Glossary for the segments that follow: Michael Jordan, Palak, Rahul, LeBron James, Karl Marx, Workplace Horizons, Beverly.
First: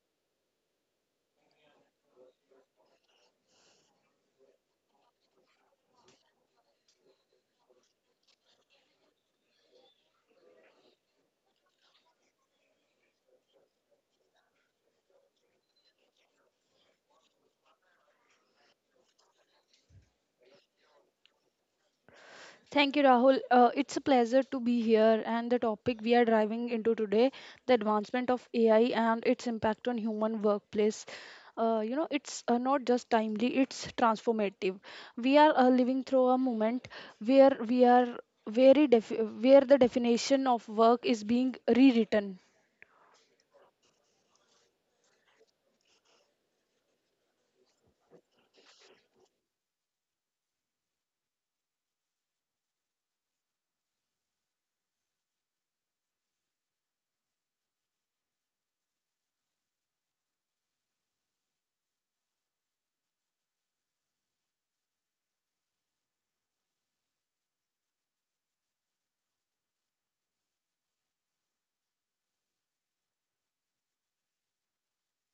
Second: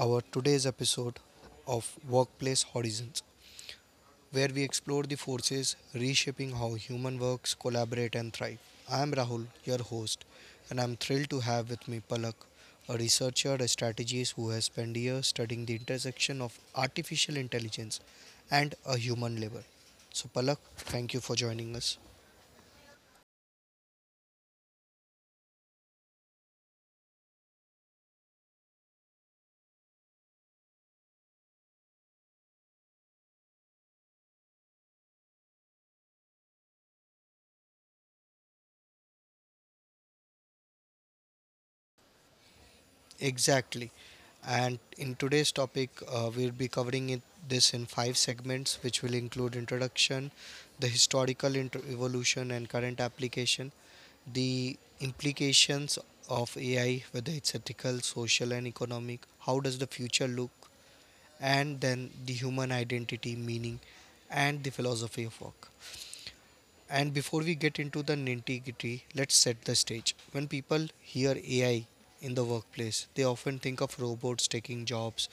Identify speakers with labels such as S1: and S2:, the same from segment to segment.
S1: our today's episode of Workplace Horizons, where we explore the forces reshaping how human works, collaborate, and thrive. I am Rahul, your host, and I'm thrilled to have with me Palak, a researcher and strategist who has spent years studying the intersection of artificial intelligence and a human labor. So, Palak, thank you for joining us.
S2: Thank you, Rahul. It's a pleasure to be here. And the topic we are driving into today, the advancement of AI and its impact on human workplace. You know, it's not just timely, it's transformative. We are living through a moment where we are very def- where the definition of work is being rewritten.
S1: Exactly. And in today's topic, we'll be covering this in five segments, which will include introduction, the historical evolution and current application, the implications of AI, whether it's ethical, social, and economic, how does the future look, and then the human identity, meaning, and the philosophy of work. And before we get into the nitty gritty, let's set the stage. When people hear AI in the workplace, they often think of robots taking jobs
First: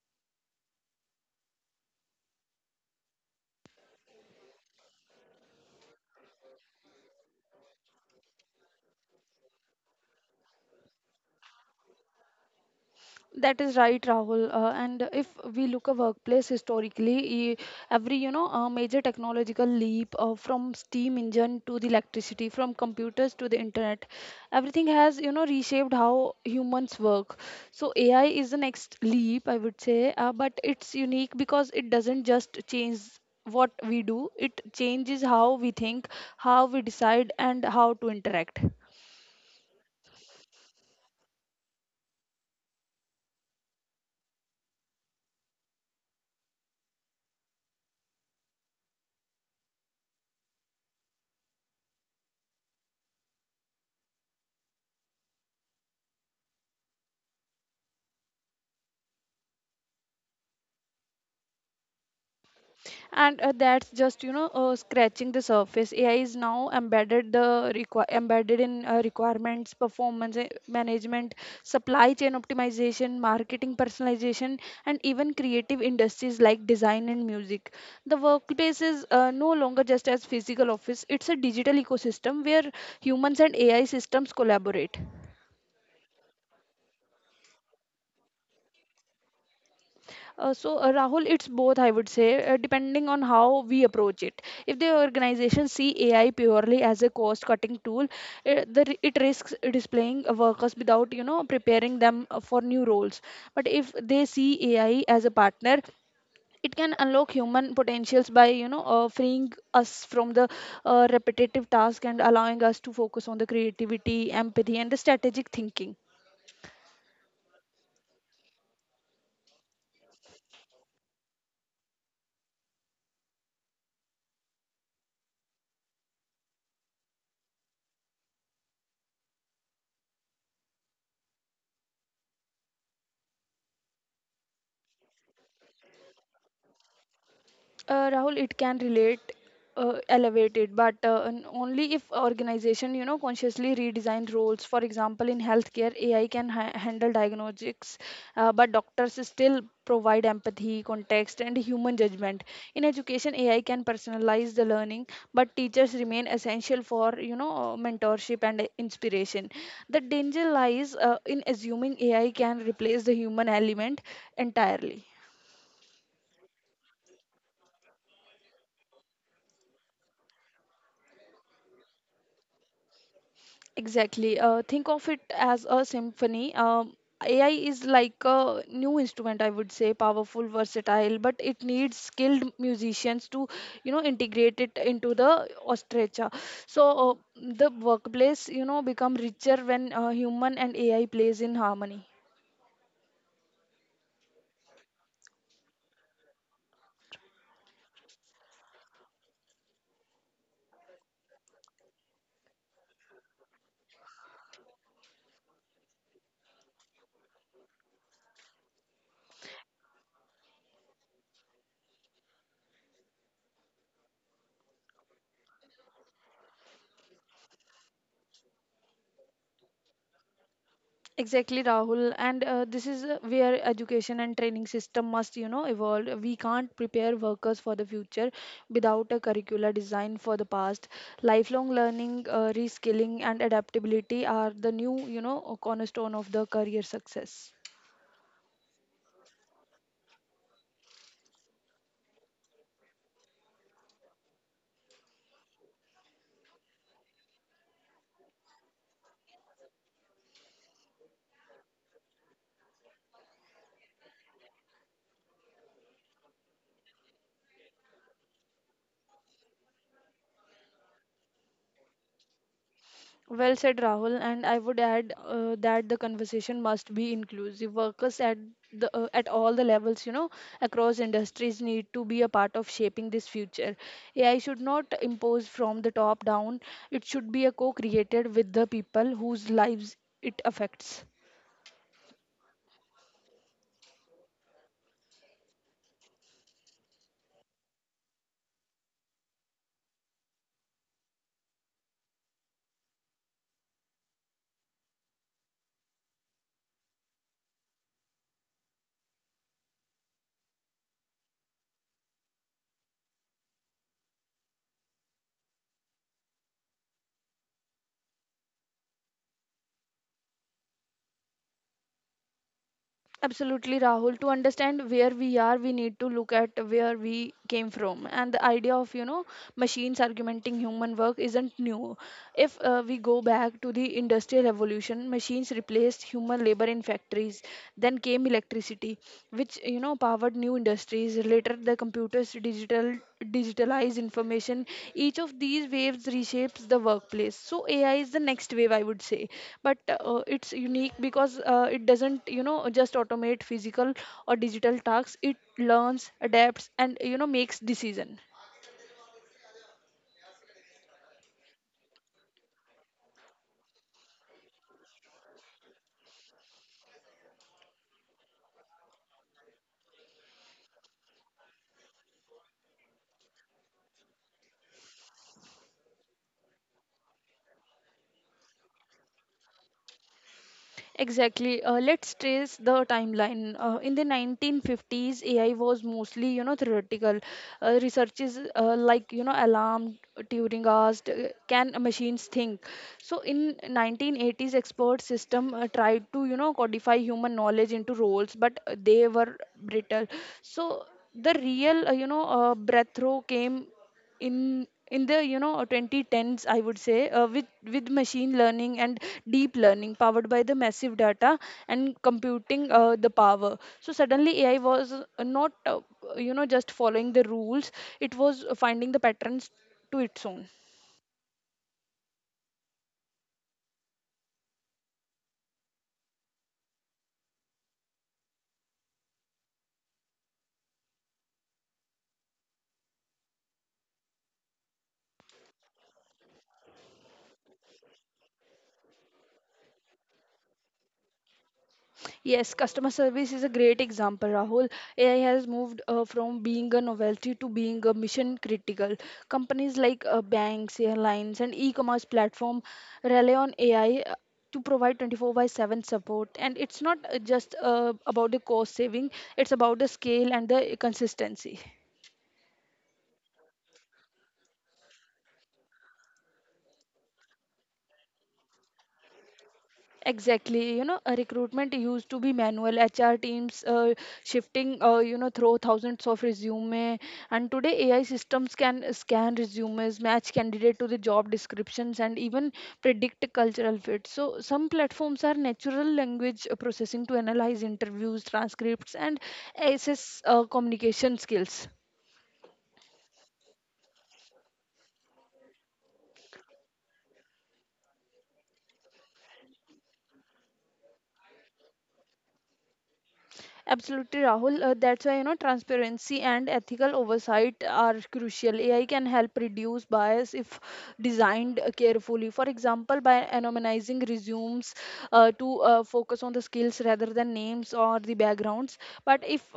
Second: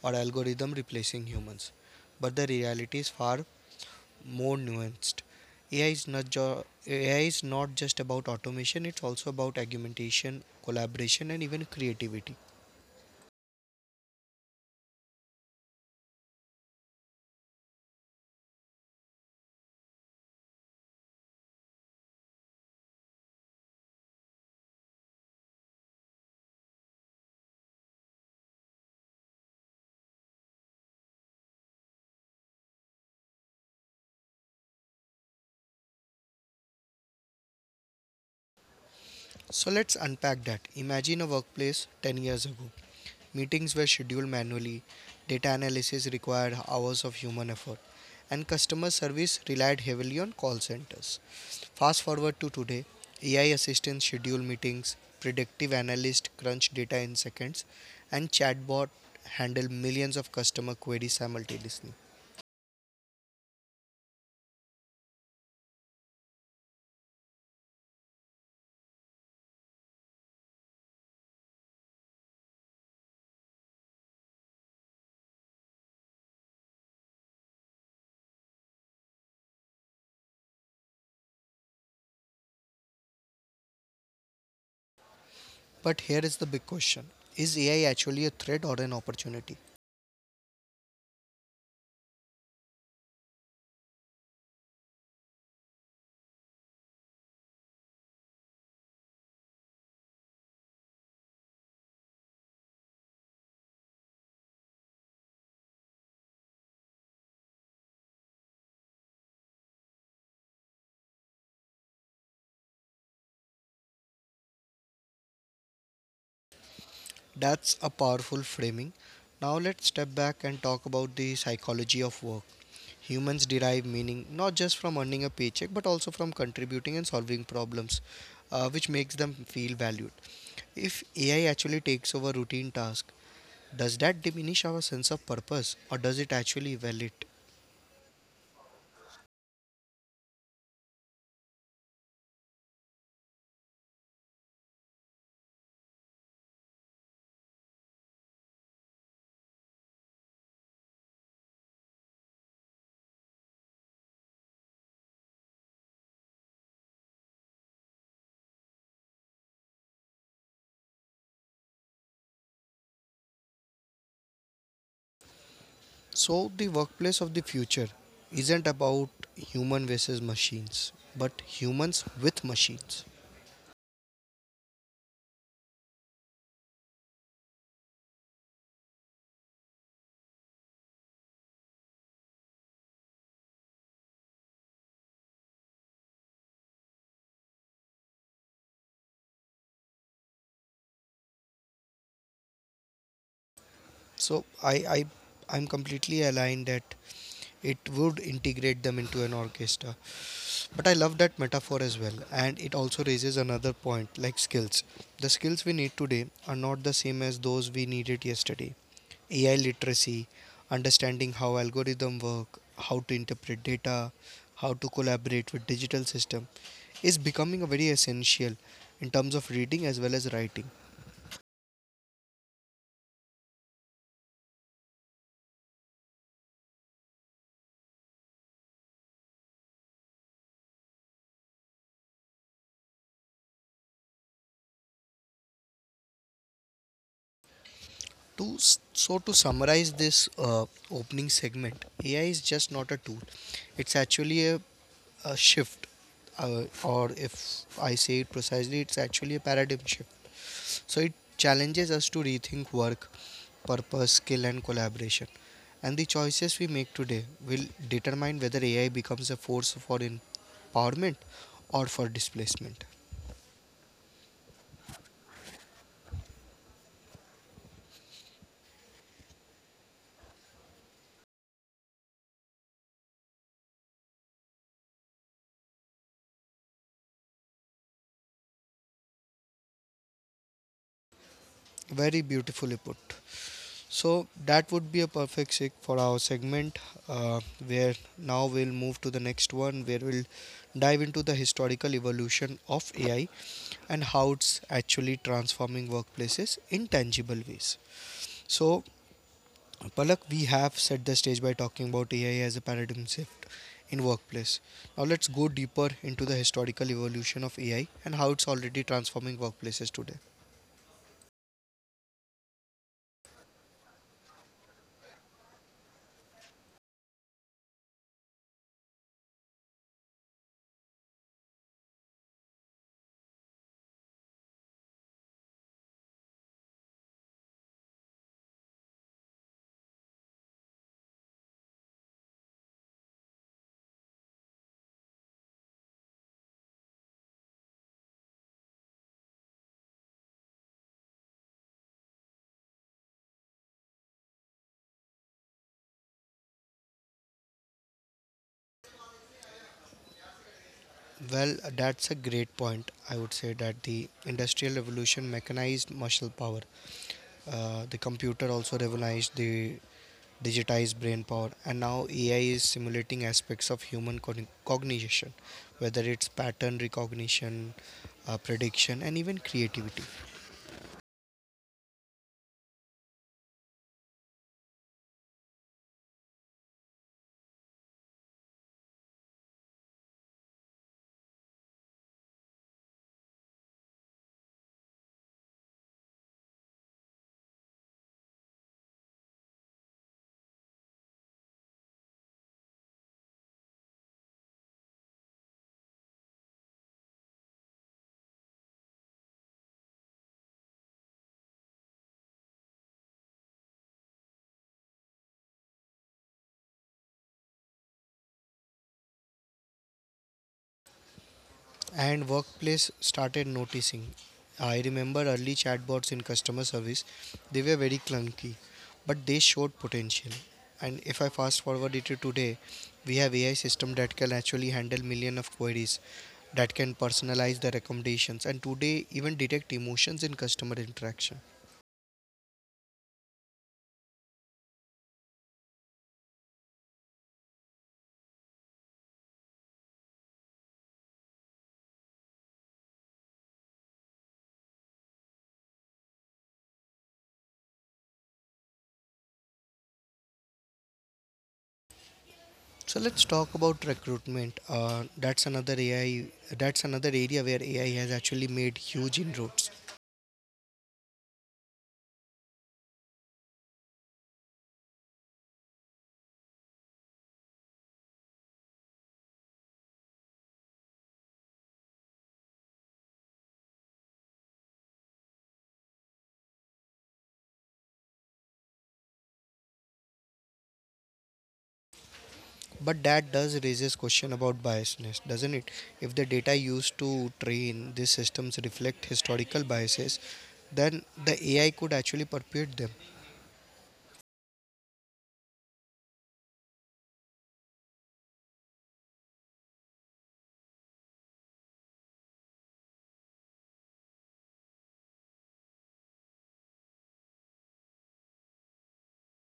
S1: or algorithm replacing humans. But the reality is far more nuanced. AI is not just about automation, it's also about augmentation, collaboration and even creativity.
S2: That is right, Rahul. And if we look at workplace historically, every major technological leap, from steam engine to the electricity, from computers to the internet, everything has reshaped how humans work. So AI is the next leap, I would say, but it's unique because it doesn't just change what we do; it changes how we think, how we decide, and how to interact.
S1: So let's unpack that. Imagine a workplace 10 years ago. Meetings were scheduled manually, data analysis required hours of human effort, and customer service relied heavily on call centers. Fast forward to today, AI assistants schedule meetings, predictive analysts crunch data in seconds, and chatbot handle millions of customer queries simultaneously.
S2: And that's just scratching the surface. AI is now embedded in requirements, performance management, supply chain optimization, marketing personalization, and even creative industries like design and music. The workplace is no longer just as physical office. It's a digital ecosystem where humans and AI systems collaborate.
S1: But here is the big question. Is AI actually a threat or an opportunity?
S2: So, Rahul, it's both, I would say, depending on how we approach it. If the organization see AI purely as a cost-cutting tool, it risks displaying workers without, preparing them for new roles. But if they see AI as a partner, it can unlock human potentials by, freeing us from the repetitive task and allowing us to focus on the creativity, empathy, and the strategic thinking.
S1: That's a powerful framing. Now let's step back and talk about the psychology of work. Humans derive meaning not just from earning a paycheck but also from contributing and solving problems, which makes them feel valued. If AI actually takes over routine tasks, does that diminish our sense of purpose or does it actually well it?
S2: Rahul, it can relate, elevate it, but and only if organization, consciously redesign roles. For example, in healthcare, AI can handle diagnostics, but doctors still provide empathy, context, and human judgment. In education, AI can personalize the learning, but teachers remain essential for, mentorship and inspiration. The danger lies in assuming AI can replace the human element entirely.
S1: So, the workplace of the future isn't about human versus machines, but humans with machines.
S2: Exactly. Think of it as a symphony. AI is like a new instrument, I would say, powerful, versatile, but it needs skilled musicians to, integrate it into the orchestra. So the workplace, become richer when human and AI plays in harmony.
S1: So, I'm completely aligned that it would integrate them into an orchestra, but I love that metaphor as well. And it also raises another point like skills. The skills we need today are not the same as those we needed yesterday. AI literacy, understanding how algorithms work, how to interpret data, how to collaborate with digital system, is becoming a very essential in terms of reading as well as writing.
S2: Exactly, Rahul. And this is where education and training system must, evolve. We can't prepare workers for the future without a curricula designed for the past. Lifelong learning, reskilling, and adaptability are the new, cornerstone of the career success.
S1: So to summarize this opening segment, AI is just not a tool, it's actually a shift, or if I say it precisely, it's actually a paradigm shift. So it challenges us to rethink work, purpose, skill, and collaboration. And the choices we make today will determine whether AI becomes a force for empowerment or for displacement.
S2: Well said, Rahul, and I would add that the conversation must be inclusive. Workers at the at all the levels, across industries need to be a part of shaping this future. AI should not impose from the top down. It should be a co-created with the people whose lives it affects.
S1: Very beautifully put. So that would be a perfect sig for our segment, uh, where now we'll move to the next one, where we'll dive into the historical evolution of AI and how it's actually transforming workplaces in tangible ways. So, Palak, we have set the stage by talking about AI as a paradigm shift in workplace. Now, let's go deeper into the historical evolution of AI and how it's already transforming workplaces today.
S2: Absolutely, Rahul. To understand where we are, we need to look at where we came from. And the idea of, machines augmenting human work isn't new. If we go back to the Industrial Revolution, machines replaced human labor in factories. Then came electricity, which powered new industries. Later, the computers digitalized information. Each of these waves reshapes the workplace. So AI is the next wave, I would say, but it's unique because it doesn't just automate physical or digital tasks. It learns, adapts, and makes decision.
S1: Well, that's a great point. I would say that the industrial revolution mechanized muscle power. The computer also revolutionized the digitize brain power, and now AI is simulating aspects of human cognition, whether it's pattern recognition, prediction, and even creativity.
S2: Exactly. Let's trace the timeline. In the 1950s, AI was mostly, theoretical. Researches like, alarm, Turing asked, can machines think? So in 1980s, expert system tried to, codify human knowledge into roles, but they were brittle. So the real, breakthrough came in the 2010s, I would say, with machine learning and deep learning powered by the massive data and computing the power. So suddenly AI was not just following the rules, it was finding the patterns to its own.
S1: And workplace started noticing. I remember early chatbots in customer service, they were very clunky, but they showed potential. And if I fast forward it to today, we have AI system that can actually handle million of queries, that can personalize the recommendations and today even detect emotions in customer interaction.
S2: Yes, customer service is a great example, Rahul. AI has moved from being a novelty to being a mission critical. Companies like banks, airlines, and e-commerce platform rely on AI to provide 24 by 7 support. And it's not just about the cost saving; it's about the scale and the consistency.
S1: So let's talk about recruitment. That's another area where AI has actually made huge inroads.
S2: Exactly, a recruitment used to be manual. HR teams shifting, through thousands of resume, and today AI systems can scan resumes, match candidate to the job descriptions, and even predict cultural fit. So some platforms are natural language processing to analyze interviews, transcripts, and assess communication skills.
S1: But that does raises question about biasness, doesn't it? If the data used to train these systems reflect historical biases, then the AI could actually perpetuate them.
S2: Absolutely, Rahul. That's why transparency and ethical oversight are crucial. AI can help reduce bias if designed carefully. For example, by anonymizing resumes to focus on the skills rather than names or the backgrounds. But if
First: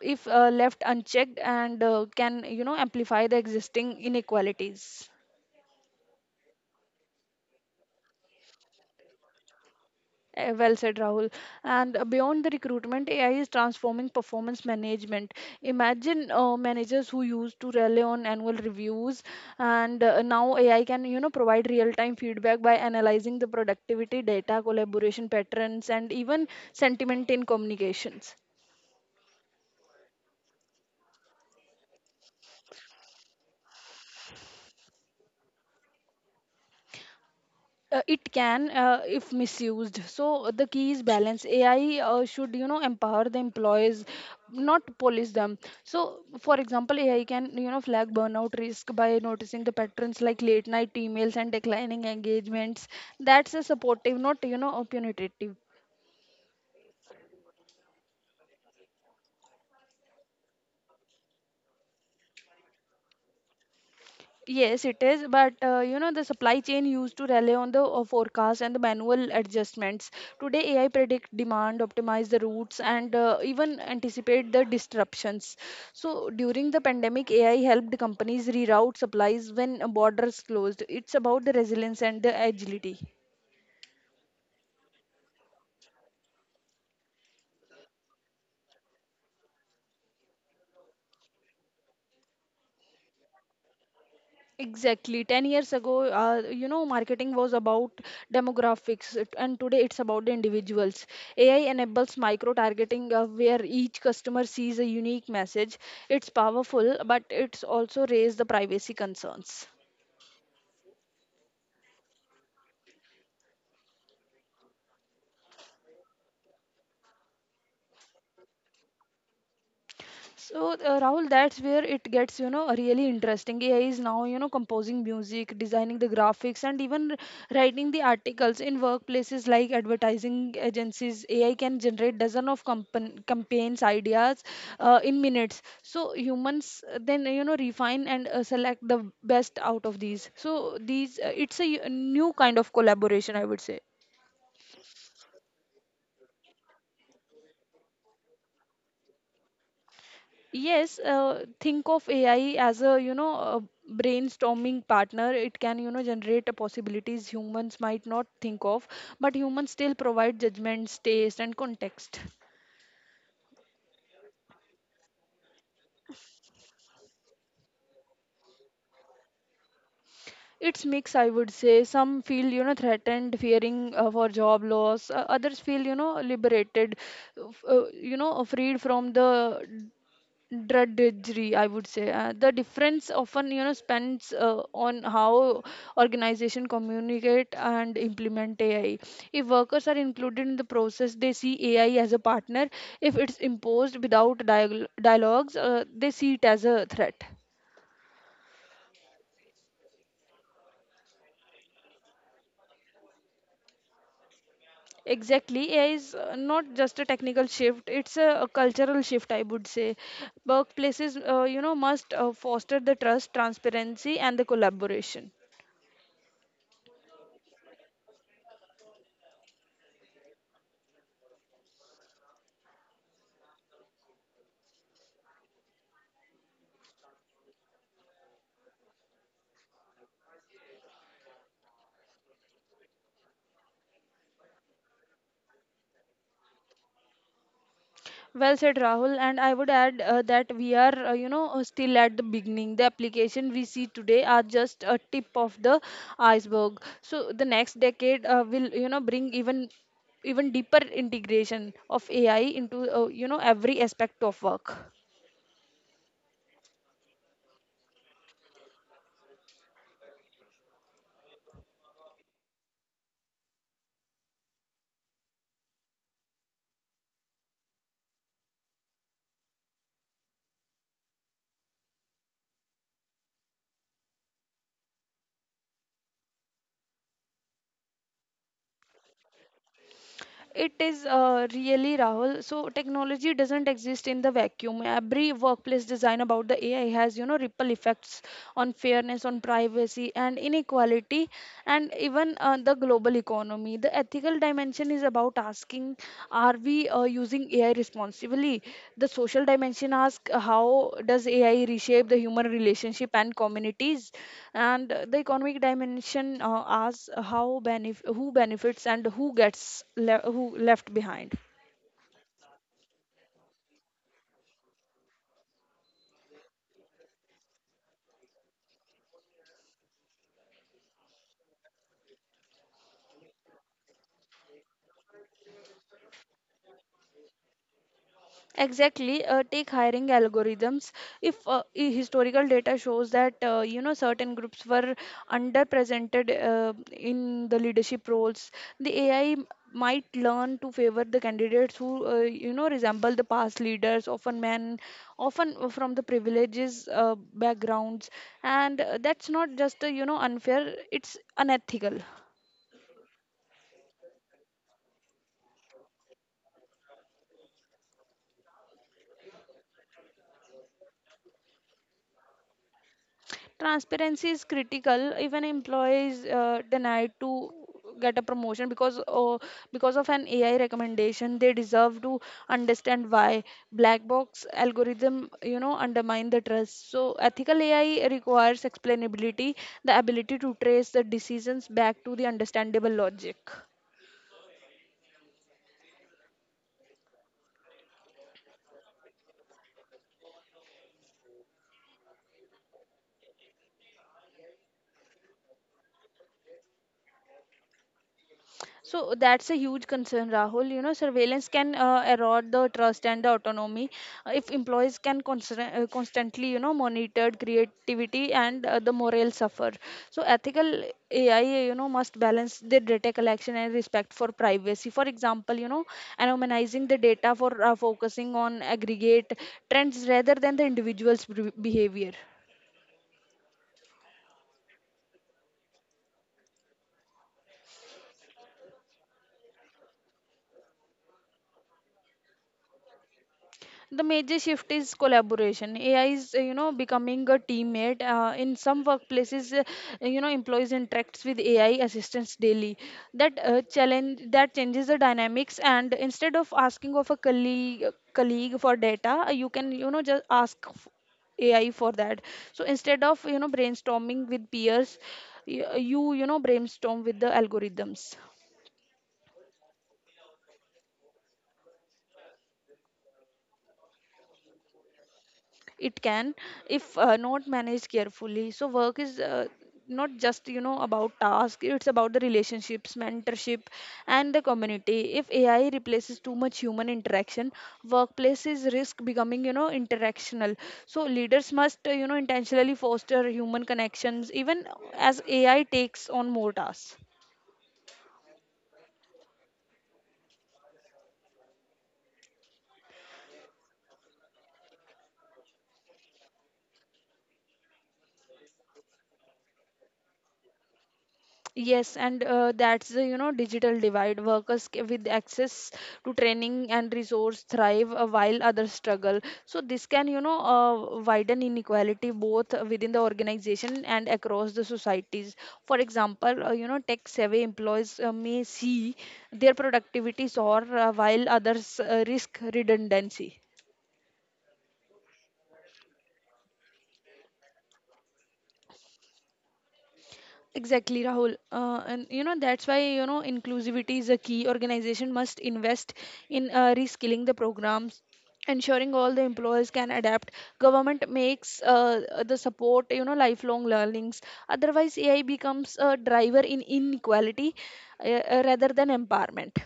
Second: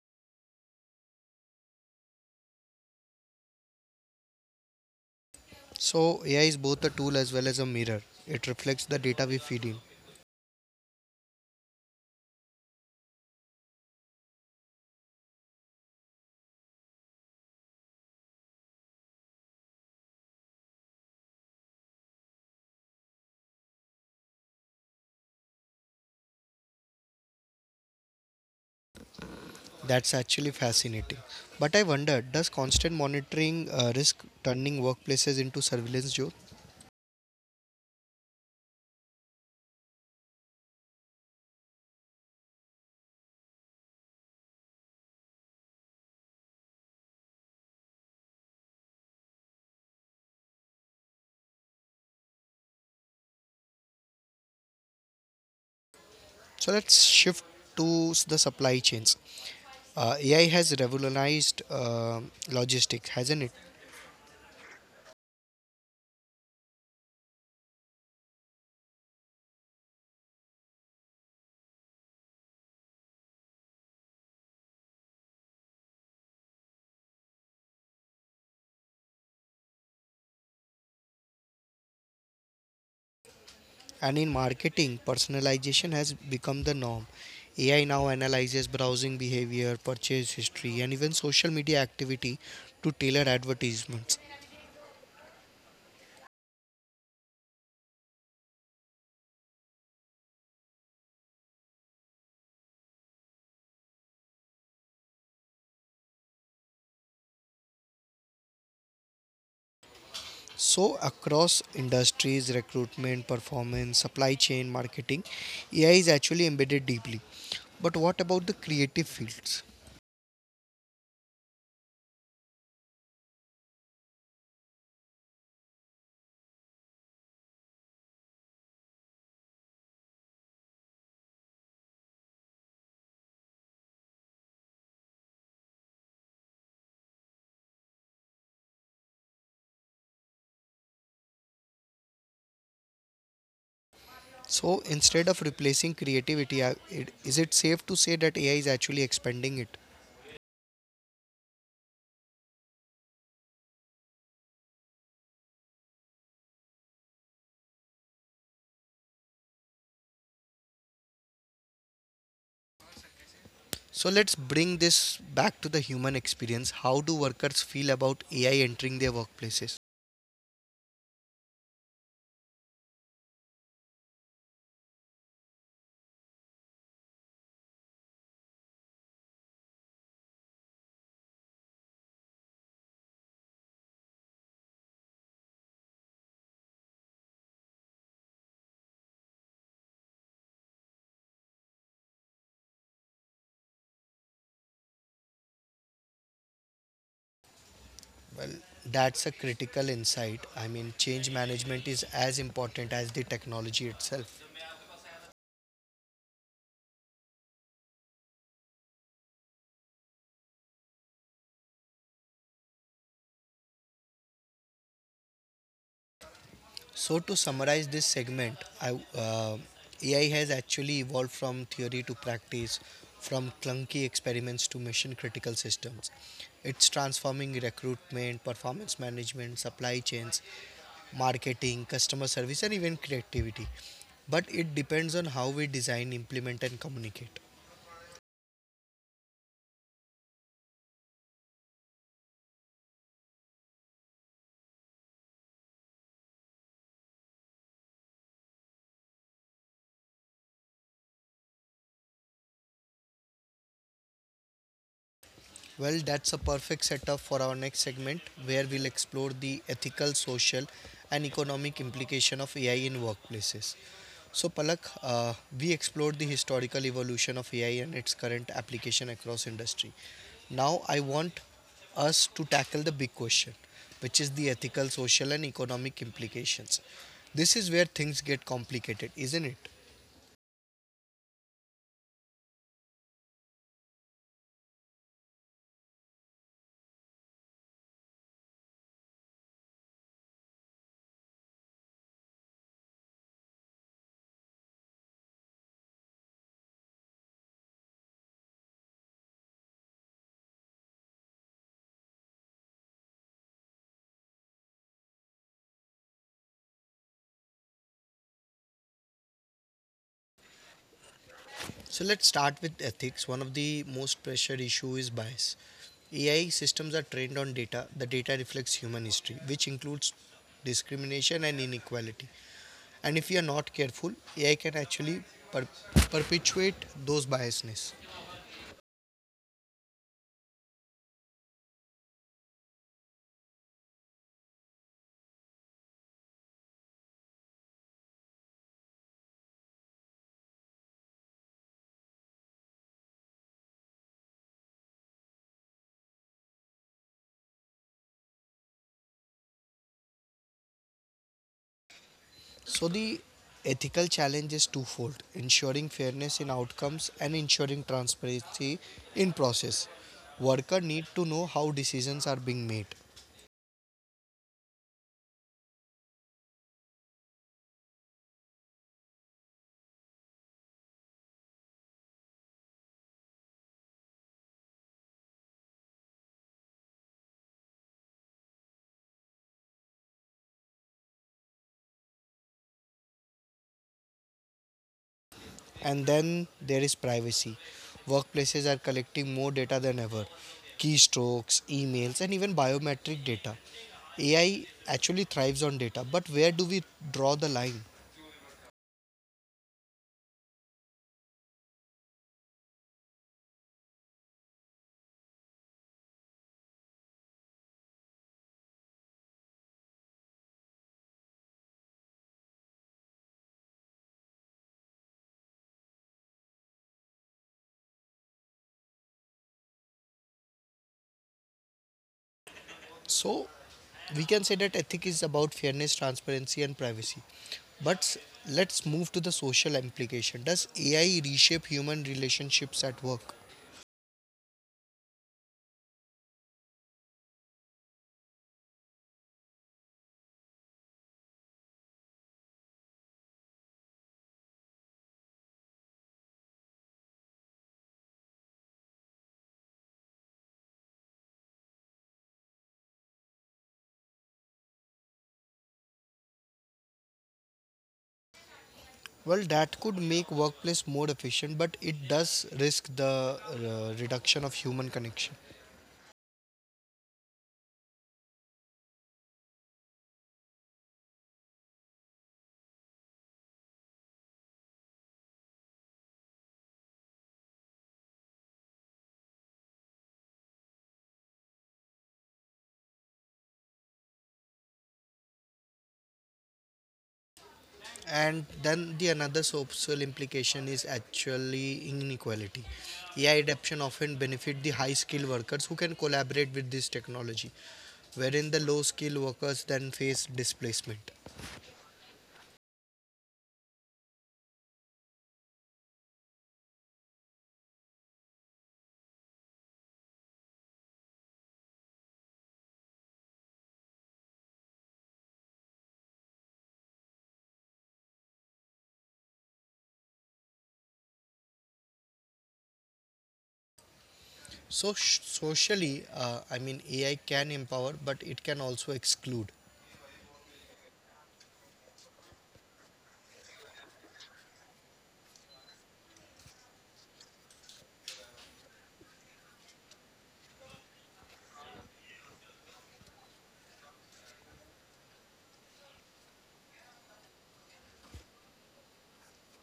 S2: if uh, left unchecked and can amplify the existing inequalities.
S1: So AI is both a tool as well as a mirror. It reflects the data we feed in.
S2: Well said, Rahul. And beyond the recruitment, AI is transforming performance management. Imagine managers who used to rely on annual reviews, and now AI can, provide real-time feedback by analyzing the productivity data, collaboration patterns, and even sentiment in communications.
S1: That's actually fascinating. But I wonder, does constant monitoring risk turning workplaces into surveillance zone?
S2: It can if misused. So the key is balance. AI should empower the employees, not police them. So for example, AI can flag burnout risk by noticing the patterns like late night emails and declining engagements. That's a supportive, not a punitive.
S1: So let's shift to the supply chains. AI has revolutionized logistics, hasn't it?
S2: Yes, it is, but the supply chain used to rely on the forecast and the manual adjustments. Today, AI predict demand, optimize the routes, and even anticipate the disruptions. So, during the pandemic, AI helped companies reroute supplies when borders closed. It's about the resilience and the agility.
S1: And in marketing, personalization has become the norm. AI now analyzes browsing behavior, purchase history, and even social media activity to tailor advertisements.
S2: Exactly. 10 years ago, marketing was about demographics, and today it's about the individuals. AI enables micro targeting where each customer sees a unique message. It's powerful, but it's also raised the privacy concerns.
S1: So, across industries, recruitment, performance, supply chain, marketing, AI is actually embedded deeply. But what about the creative fields?
S2: So, Rahul, that's where it gets, really interesting. AI is now, composing music, designing the graphics, and even writing the articles in workplaces like advertising agencies. AI can generate dozen of compan campaigns ideas in minutes. So humans then, refine and select the best out of these. So these, it's a new kind of collaboration, I would say.
S1: So instead of replacing creativity, is it safe to say that AI is actually expanding it?
S2: Yes, think of AI as a, a brainstorming partner. It can, generate possibilities humans might not think of, but humans still provide judgments, taste, and context.
S1: So let's bring this back to the human experience. How do workers feel about AI entering their workplaces?
S2: It's mix, I would say. Some feel, threatened, fearing for job loss. Others feel, liberated, freed from the drudgery, I would say. The difference often spends on how organization communicate and implement AI. If workers are included in the process, they see AI as a partner. If it's imposed without dialogues, they see it as a threat.
S1: Well, that's a critical insight. I mean, change management is as important as the technology itself.
S2: Exactly, AI is not just a technical shift, it's a cultural shift, I would say. Workplaces must foster the trust, transparency, and the collaboration.
S1: So to summarize this segment, uh, AI has actually evolved from theory to practice, from clunky experiments to mission-critical systems. It's transforming recruitment, performance management, supply chains, marketing, customer service, and even creativity. But it depends on how we design, implement, and communicate.
S2: Well said, Rahul. And I would add that we are, still at the beginning. The application we see today are just a tip of the iceberg. So the next decade will, bring even deeper integration of AI into, every aspect of work.
S1: Well, that's a perfect setup for our next segment where we'll explore the ethical, social, and economic implication of AI in workplaces. So, Palak, we explored the historical evolution of AI and its current application across industry. Now, I want us to tackle the big question, which is the ethical, social, and economic implications. This is where things get complicated, isn't it?
S2: It is really, Rahul. So technology doesn't exist in the vacuum. Every workplace design about the AI has, ripple effects on fairness, on privacy, and inequality, and even the global economy. The ethical dimension is about asking are we using AI responsibly? The social dimension asks how does AI reshape the human relationship and communities, and the economic dimension asks how who benefits and who gets who left behind.
S1: So let's start with ethics. One of the most pressured issue is bias. AI systems are trained on data. The data reflects human history, which includes discrimination and inequality. And if you are not careful, AI can actually per- perpetuate those biasness.
S2: Exactly, take hiring algorithms. If historical data shows that certain groups were underrepresented in the leadership roles, the AI m- might learn to favor the candidates who resemble the past leaders, often men, often from the privileges backgrounds, and that's not just unfair; it's unethical.
S1: So the ethical challenge is twofold: ensuring fairness in outcomes and ensuring transparency in process. Workers need to know how decisions are being made.
S2: Transparency is critical. Even employees denied to get a promotion because of an AI recommendation, they deserve to understand why. Black box algorithm undermine the trust. So ethical AI requires explainability, the ability to trace the decisions back to the understandable logic.
S1: And then there is privacy. Workplaces are collecting more data than ever, keystrokes, emails, and even biometric data. AI actually thrives on data, but where do we draw the line?
S2: So that's a huge concern, Rahul. You know, surveillance can erode the trust and the autonomy if employees can constantly, you know, monitored creativity and the morale suffer. So ethical AI, you know, must balance the data collection and respect for privacy. For example, you know, anonymizing the data for focusing on aggregate trends rather than the individual's behavior.
S1: So, we can say that ethic is about fairness, transparency, and privacy. But s- let's move to the social implication. Does AI reshape human relationships at work?
S2: The major shift is collaboration. AI is, you know, becoming a teammate in some workplaces. You know, employees interacts with AI assistants daily that challenge that changes the dynamics, and instead of asking of a colleague for data, you can, you know, just AI for that. So instead of, you know, brainstorming with peers, you know, brainstorm with the algorithms.
S1: Well, that could make workplace more efficient, but it does risk the reduction of human connection.
S2: It can, if not managed carefully. So work is, not just, you know, about task, it's about the relationships, mentorship, and the community. If AI replaces too much human interaction, workplaces risk becoming, you know, interactional. So leaders must, you know, intentionally foster human connections even as AI takes on more tasks.
S1: And then the another social implication is actually inequality. AI adoption often benefit the high skilled workers who can collaborate with this technology, wherein the low skilled workers then face displacement.
S2: Yes, and that's the, you know, digital divide. Workers with access to training and resource thrive while others struggle. So this can, you know, widen inequality both within the organization and across the societies. For example, you know, tech savvy employees may see their productivity soar while others risk redundancy.
S1: So socially, I mean AI can empower but it can also exclude.
S2: Exactly, Rahul. And you know, that's why, you know, inclusivity is a key. Organization must invest in reskilling the programs, ensuring all the employers can adapt. Government makes the support, you know, lifelong learnings. Otherwise, AI becomes a driver in inequality rather than empowerment.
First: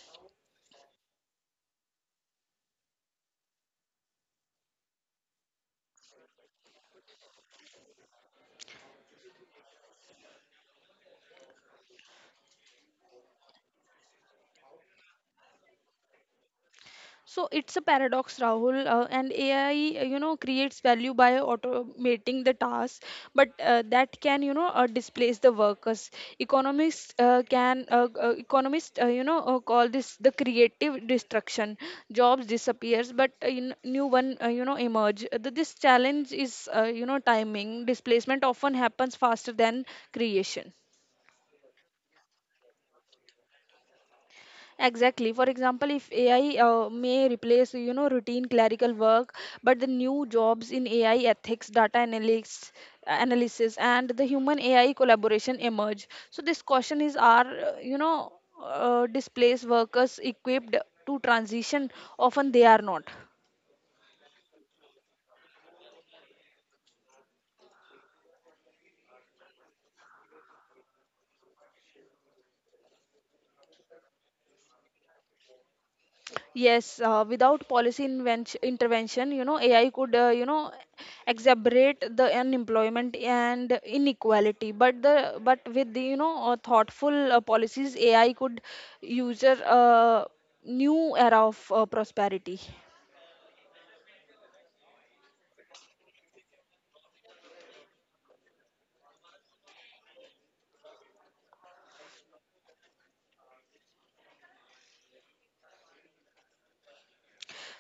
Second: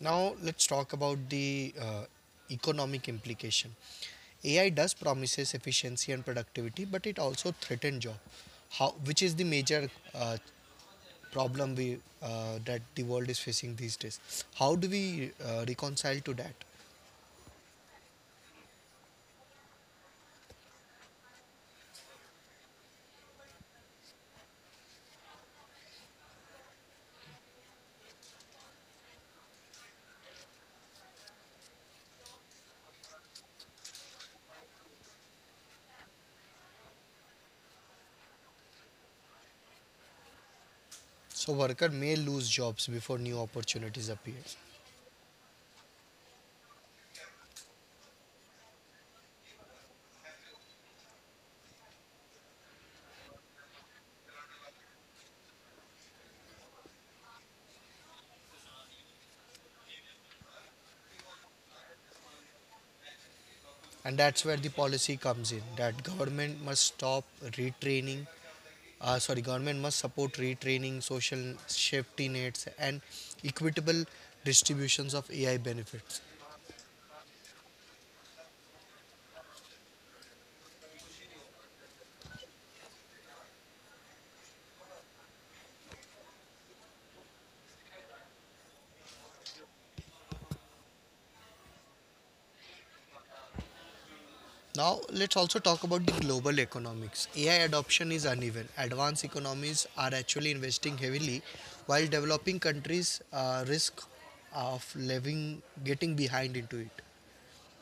S1: Now let's talk about the economic implication. AI does promises efficiency and productivity but it also threatens job, how, which is the major, uh, problem we that the world is facing these days. How do we reconcile to that?
S2: So it's a paradox, Rahul. And AI, you know, creates value by automating the tasks, but that can, you know, displace the workers. Economists, you know, call this the creative destruction. Jobs disappears, but in new one, you know, emerge. This challenge is, you know, timing. Displacement often happens faster than creation.
S1: So worker may lose jobs before new opportunities appear.
S2: Exactly. For example, if AI may replace, you know, routine clerical work, but the new jobs in AI ethics, data analytics, analysis, and the human AI collaboration emerge. So this question is: are, you know, displaced workers equipped to transition? Often they are not.
S1: And that's where the policy comes in, that retraining government must support retraining, social safety nets and equitable distributions of AI benefits.
S2: Yes, without intervention, you know, AI could, you know, exacerbate the unemployment and inequality. But with the, you know, thoughtful policies, AI could user a new era of prosperity.
S1: Now, let's also talk about the global economics. AI adoption is uneven. Advanced economies are actually investing heavily, while developing countries risk of living getting behind into it.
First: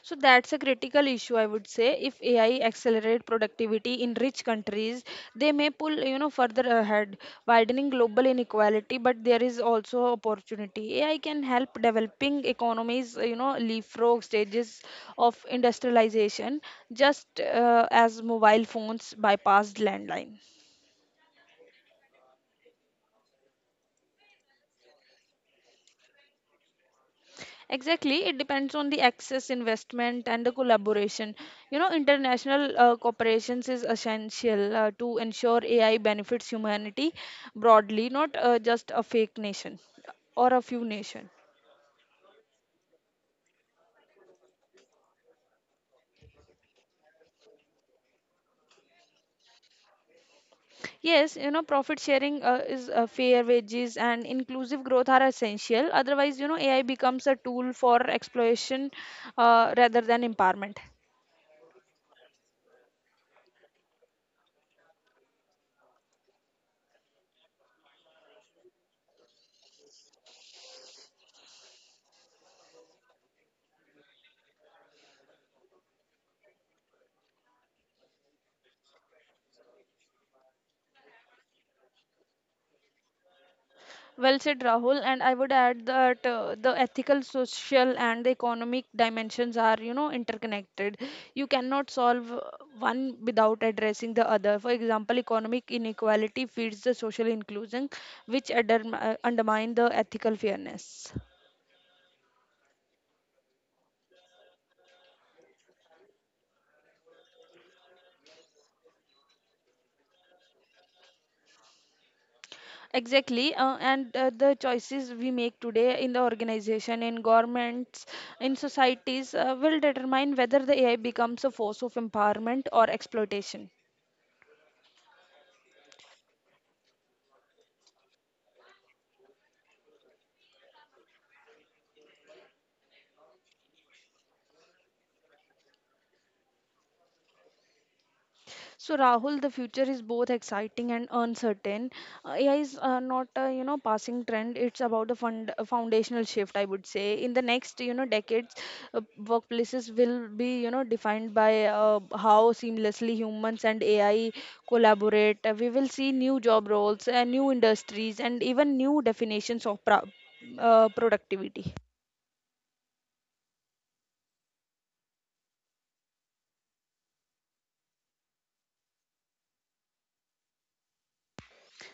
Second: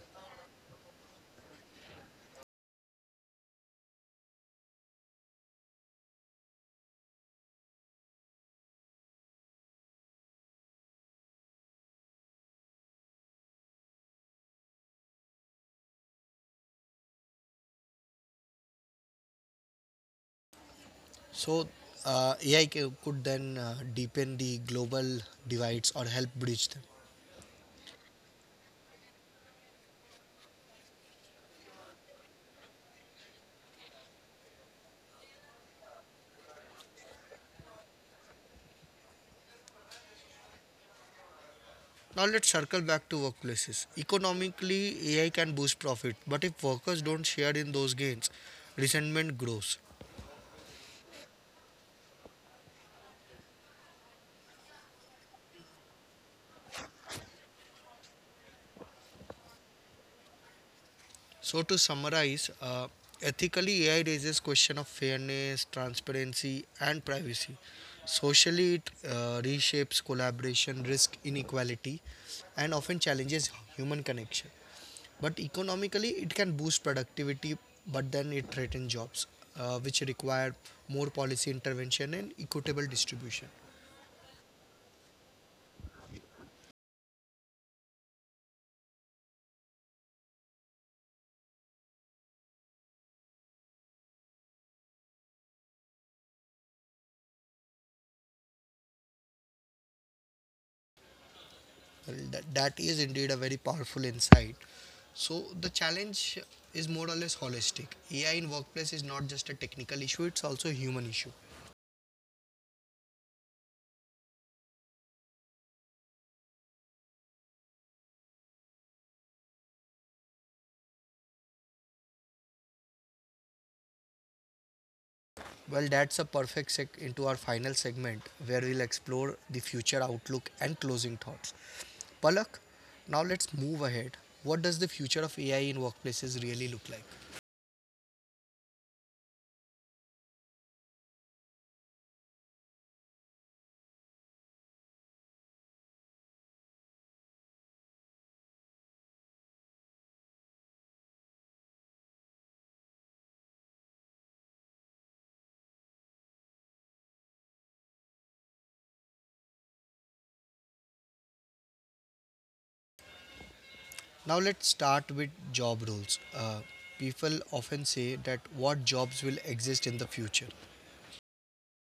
S2: So that's a critical issue, I would say. If AI accelerate productivity in rich countries, they may pull, you know, further ahead, widening global inequality. But there is also opportunity. AI can help developing economies, you know, leapfrog stages of industrialization, just as mobile phones bypassed landline.
S1: So, could then deepen the global divides or help bridge them.
S2: Exactly, it depends on the access, investment, and the collaboration. You know, international cooperations is essential to ensure AI benefits humanity broadly, not just a fake nation or a few nation.
S1: Now, let's circle back to workplaces. Economically, AI can boost profit, but if workers don't share in those gains, resentment grows.
S2: Yes, you know, profit sharing is fair wages and inclusive growth are essential. Otherwise, you know, AI becomes a tool for exploitation rather than empowerment.
S1: So to summarize, ethically AI raises question of fairness, transparency, and privacy. Socially, it reshapes collaboration, risk inequality, and often challenges human connection. But economically, it can boost productivity, but then it threatens jobs, which require more policy intervention and equitable distribution.
S2: Well said, Rahul. And I would add that the ethical, social, and the economic dimensions are, you know, interconnected. You cannot solve one without addressing the other. For example, economic inequality feeds the social inclusion, which undermine the ethical fairness.
S1: Well, that is indeed a very powerful insight. So the challenge is more or less holistic. AI in workplace is not just a technical issue, it's also a human issue.
S2: Exactly, and the choices we make today in the organization, in governments, in societies will determine whether the AI becomes a force of empowerment or exploitation.
S1: Well, that's a perfect seg into our final segment where we'll explore the future outlook and closing thoughts. Palak, now let's move ahead. What does the future of AI in workplaces really look like?
S2: So Rahul, the future is both exciting and uncertain. AI is, not a, you know, passing trend. It's about a fund a foundational shift, I would say. In the next, you know, decades, workplaces will be, you know, defined by how seamlessly humans and AI collaborate. We will see new job roles, new industries, and even new definitions of productivity.
S1: Now let's start with job roles. Uh, people often say that what jobs will exist in the future.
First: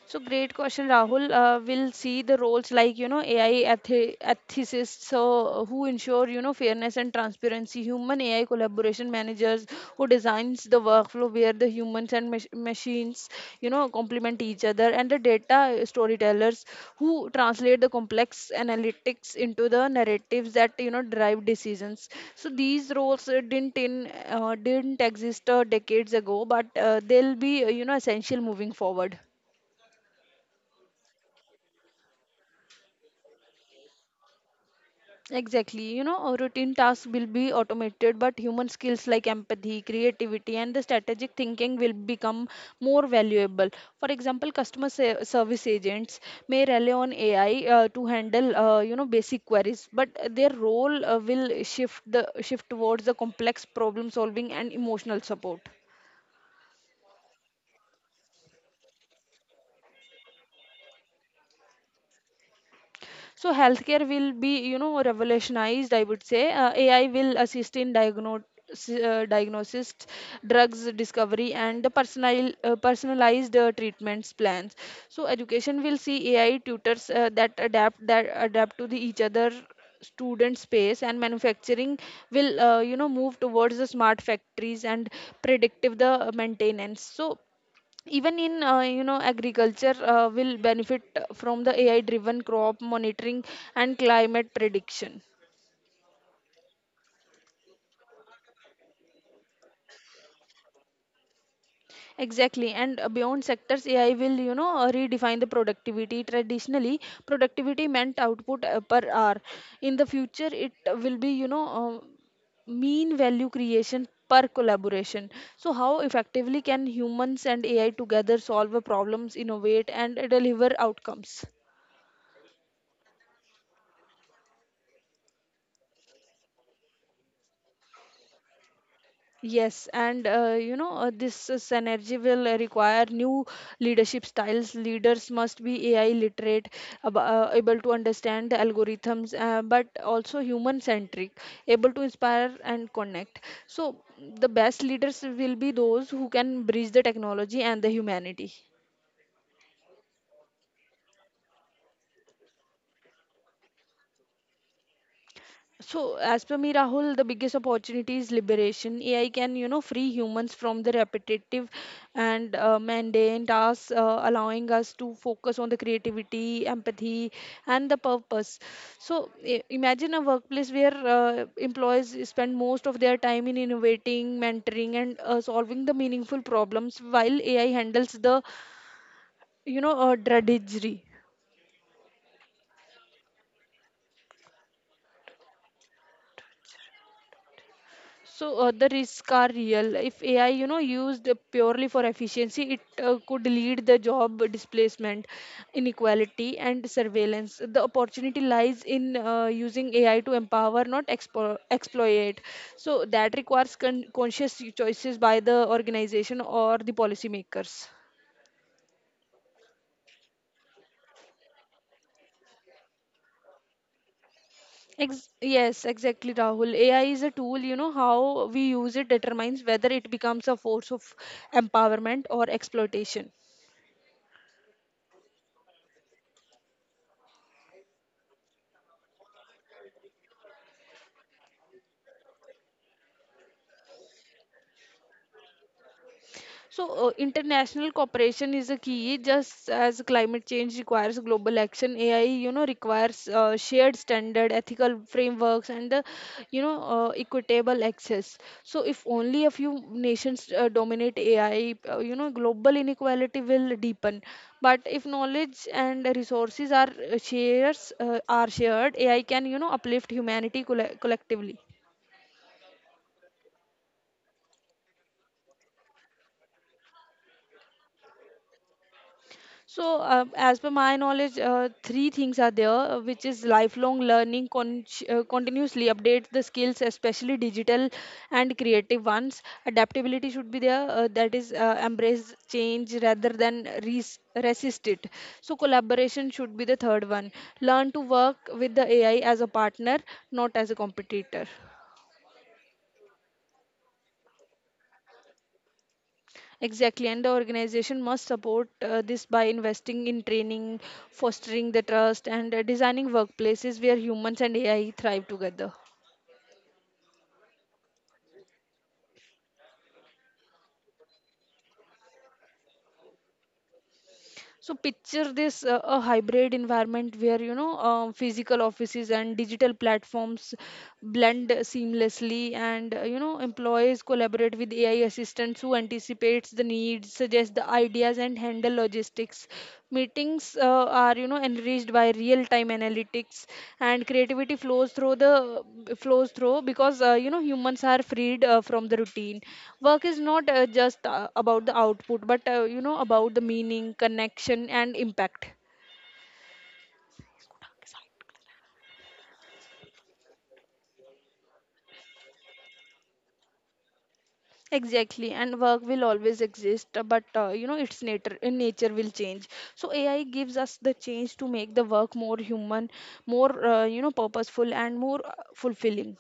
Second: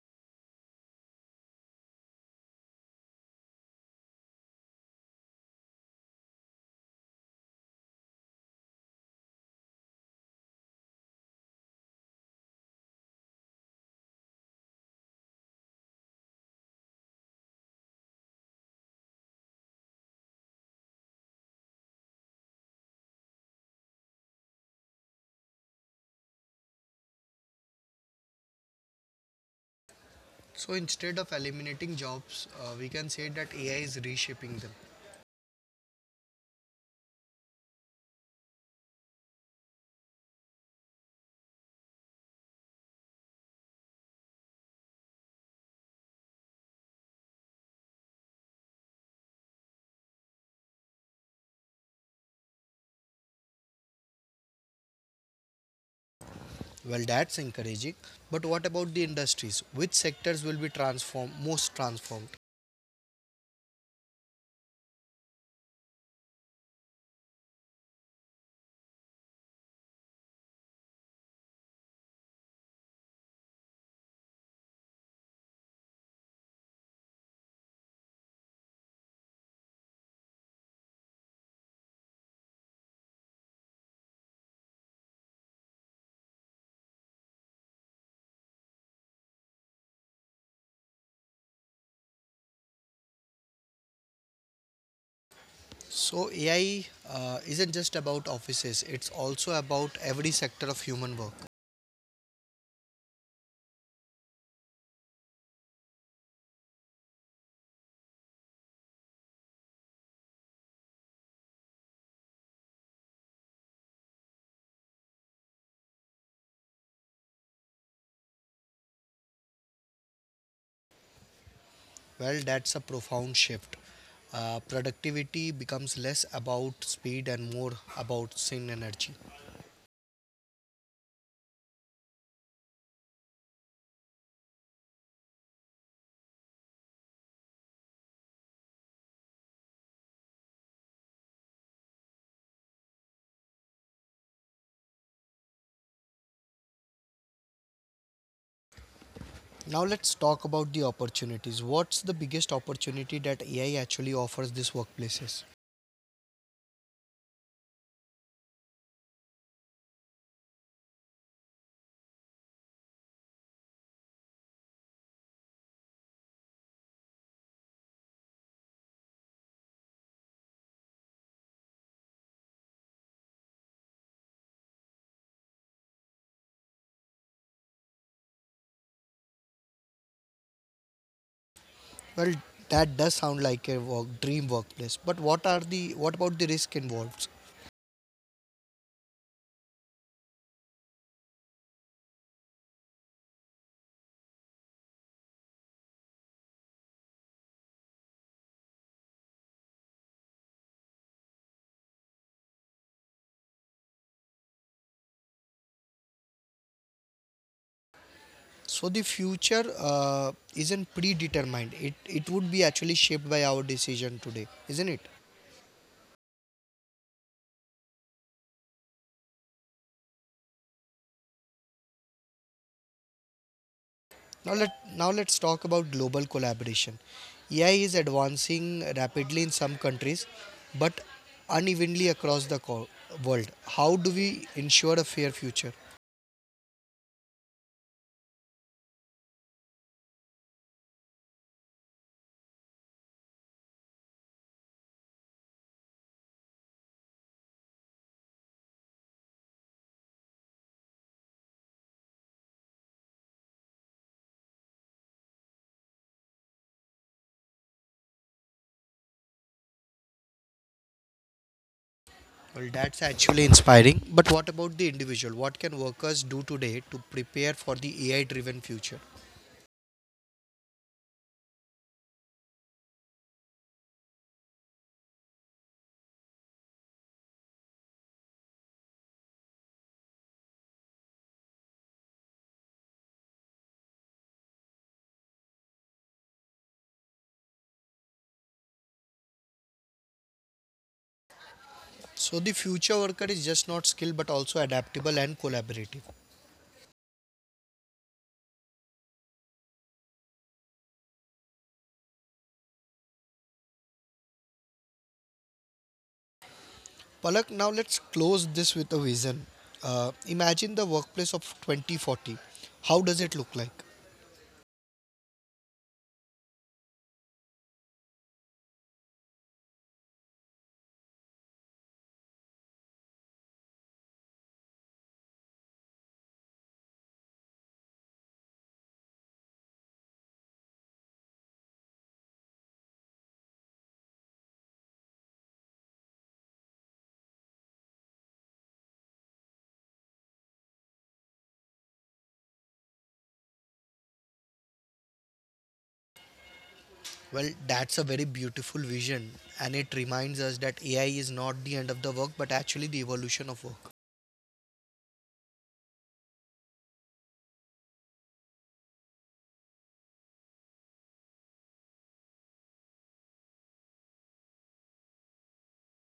S2: So great question, Rahul. We'll see the roles like, you know, AI ethicists, so who ensure, you know, fairness and transparency. Human AI collaboration managers who designs the workflow where the humans and machines, you know, complement each other, and the data storytellers who translate the complex analytics into the narratives that, you know, drive decisions. So these roles didn't exist decades ago, but they'll be, you know, essential moving forward.
S1: So instead of eliminating jobs, we can say that AI is reshaping them.
S2: Exactly. You know, our routine tasks will be automated, but human skills like empathy, creativity, and the strategic thinking will become more valuable. For example, customer service agents may rely on AI to handle, you know, basic queries, but their role will shift the shift towards the complex problem solving and emotional support.
S1: Well, that's encouraging. But what about the industries? Which sectors will be transformed, most transformed?
S2: So healthcare will be, you know, revolutionized, I would say. AI will assist in diagnosis, drugs discovery, and the personalized treatments plans. So education will see AI tutors that adapt to the each other student space, and manufacturing will, you know, move towards the smart factories and predictive the maintenance. So even in, you know, agriculture will benefit from the AI driven crop monitoring and climate prediction.
S1: So AI isn't just about offices; it's also about every sector of human work.
S2: Exactly, and beyond sectors, AI will, you know, redefine the productivity. Traditionally productivity meant output per hour. In the future it will be, you know, mean value creation per collaboration. So how effectively can humans and AI together solve a problems, innovate, and deliver outcomes?
S1: Well, that's a profound shift. Productivity becomes less about speed and more about sin energy.
S2: Yes, and you know, this synergy will require new leadership styles. Leaders must be AI literate, able to understand the algorithms, but also human centric, able to inspire and connect. So, the best leaders will be those who can bridge the technology and the humanity.
S1: Now let's talk about the opportunities. What's the biggest opportunity that AI actually offers these workplaces?
S2: So, as per me, Rahul, the biggest opportunity is liberation. AI can, you know, free humans from the repetitive and mundane tasks, allowing us to focus on the creativity, empathy, and the purpose. So, imagine a workplace where employees spend most of their time in innovating, mentoring, and solving the meaningful problems, while AI handles the, you know, drudgery.
S1: Well, that does sound like a dream workplace. But what about the risk involved?
S2: So the risks are real. If AI, you know, used purely for efficiency, it could lead the job displacement, inequality, and surveillance. The opportunity lies in using AI to empower, not exploit. So that requires conscious choices by the organization or the policymakers.
S1: So the future isn't predetermined. It would be actually shaped by our decision today, isn't it?
S2: Yes, exactly, Rahul. AI is a tool, you know, how we use it determines whether it becomes a force of empowerment or exploitation.
S1: Now let Now let's talk about global collaboration. AI is advancing rapidly in some countries, but unevenly across the world. How do we ensure a fair future?
S2: So, international cooperation is a key, just as climate change requires global action. AI, you know, requires shared standard, ethical frameworks, and you know, equitable access. So, if only a few nations dominate AI, you know, global inequality will deepen. But if knowledge and resources are shares are shared, AI can, you know, uplift humanity collectively.
S1: Well, that's actually inspiring. But what about the individual? What can workers do today to prepare for the AI driven future?
S2: So, as per my knowledge, three things are there, which is lifelong learning, continuously update the skills, especially digital and creative ones. Adaptability should be there, that is, embrace change rather than resist it. So, collaboration should be the third one. Learn to work with the AI as a partner, not as a competitor.
S1: So, the future worker is just not skilled but also adaptable and collaborative.
S2: Exactly, and the organization must support this by investing in training, fostering the trust, and designing workplaces where humans and AI thrive together.
S1: Palak, now let's close this with a vision. Imagine the workplace of 2040. How does it look like?
S2: So picture this, a hybrid environment where, you know, physical offices and digital platforms blend seamlessly, and you know, employees collaborate with AI assistants who anticipates the needs, suggests the ideas, and handle logistics. Meetings are, you know, enriched by real-time analytics, and creativity flows through because, you know, humans are freed from the routine. Work is not, just about the output, but, you know, about the meaning, connection, and impact.
S1: Well, that's a very beautiful vision, and it reminds us that AI is not the end of the work but actually the evolution of work.
S2: Exactly, and work will always exist, but, you know, its nature will change. So AI gives us the change to make the work more human, more you know, purposeful, and more fulfilling.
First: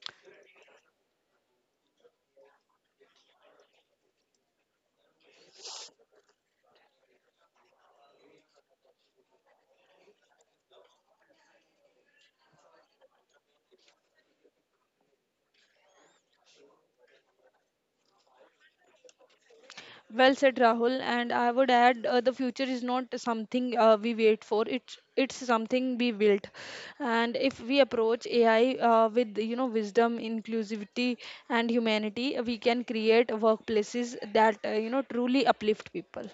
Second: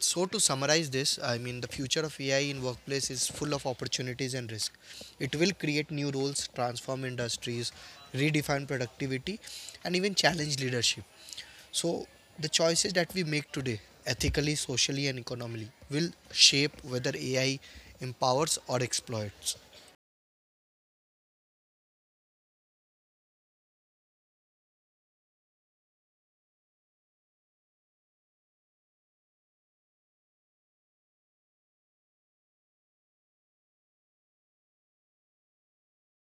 S1: So to summarize this, I mean the future of AI in workplace is full of opportunities and risk. It will create new roles, transform industries, redefine productivity and even challenge leadership. So the choices that we make today, ethically, socially and economically, will shape whether AI empowers or exploits.
S2: Well said, Rahul. And I would add, the future is not something we wait for. It's something we built. And if we approach AI, with, you know, wisdom, inclusivity, and humanity, we can create workplaces that, you know, truly uplift people.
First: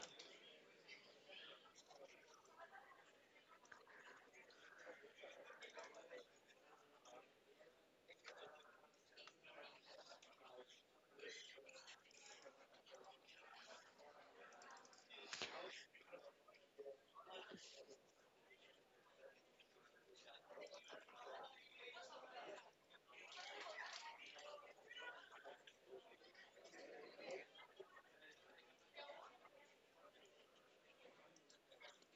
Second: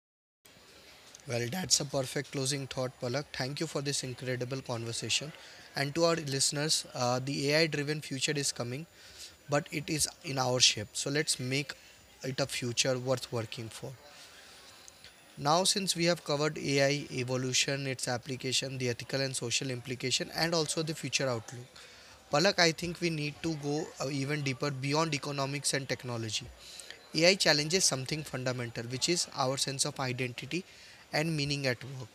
S1: Well, that's a perfect closing thought, Palak. Thank you for this incredible conversation. And to our listeners, the AI driven future is coming, but it is in our shape. So let's make it a future worth working for. Now, since we have covered AI evolution, its application, the ethical and social implication, and also the future outlook, Palak, I think we need to go even deeper beyond economics and technology. AI challenges something fundamental, which is our sense of identity and meaning at work.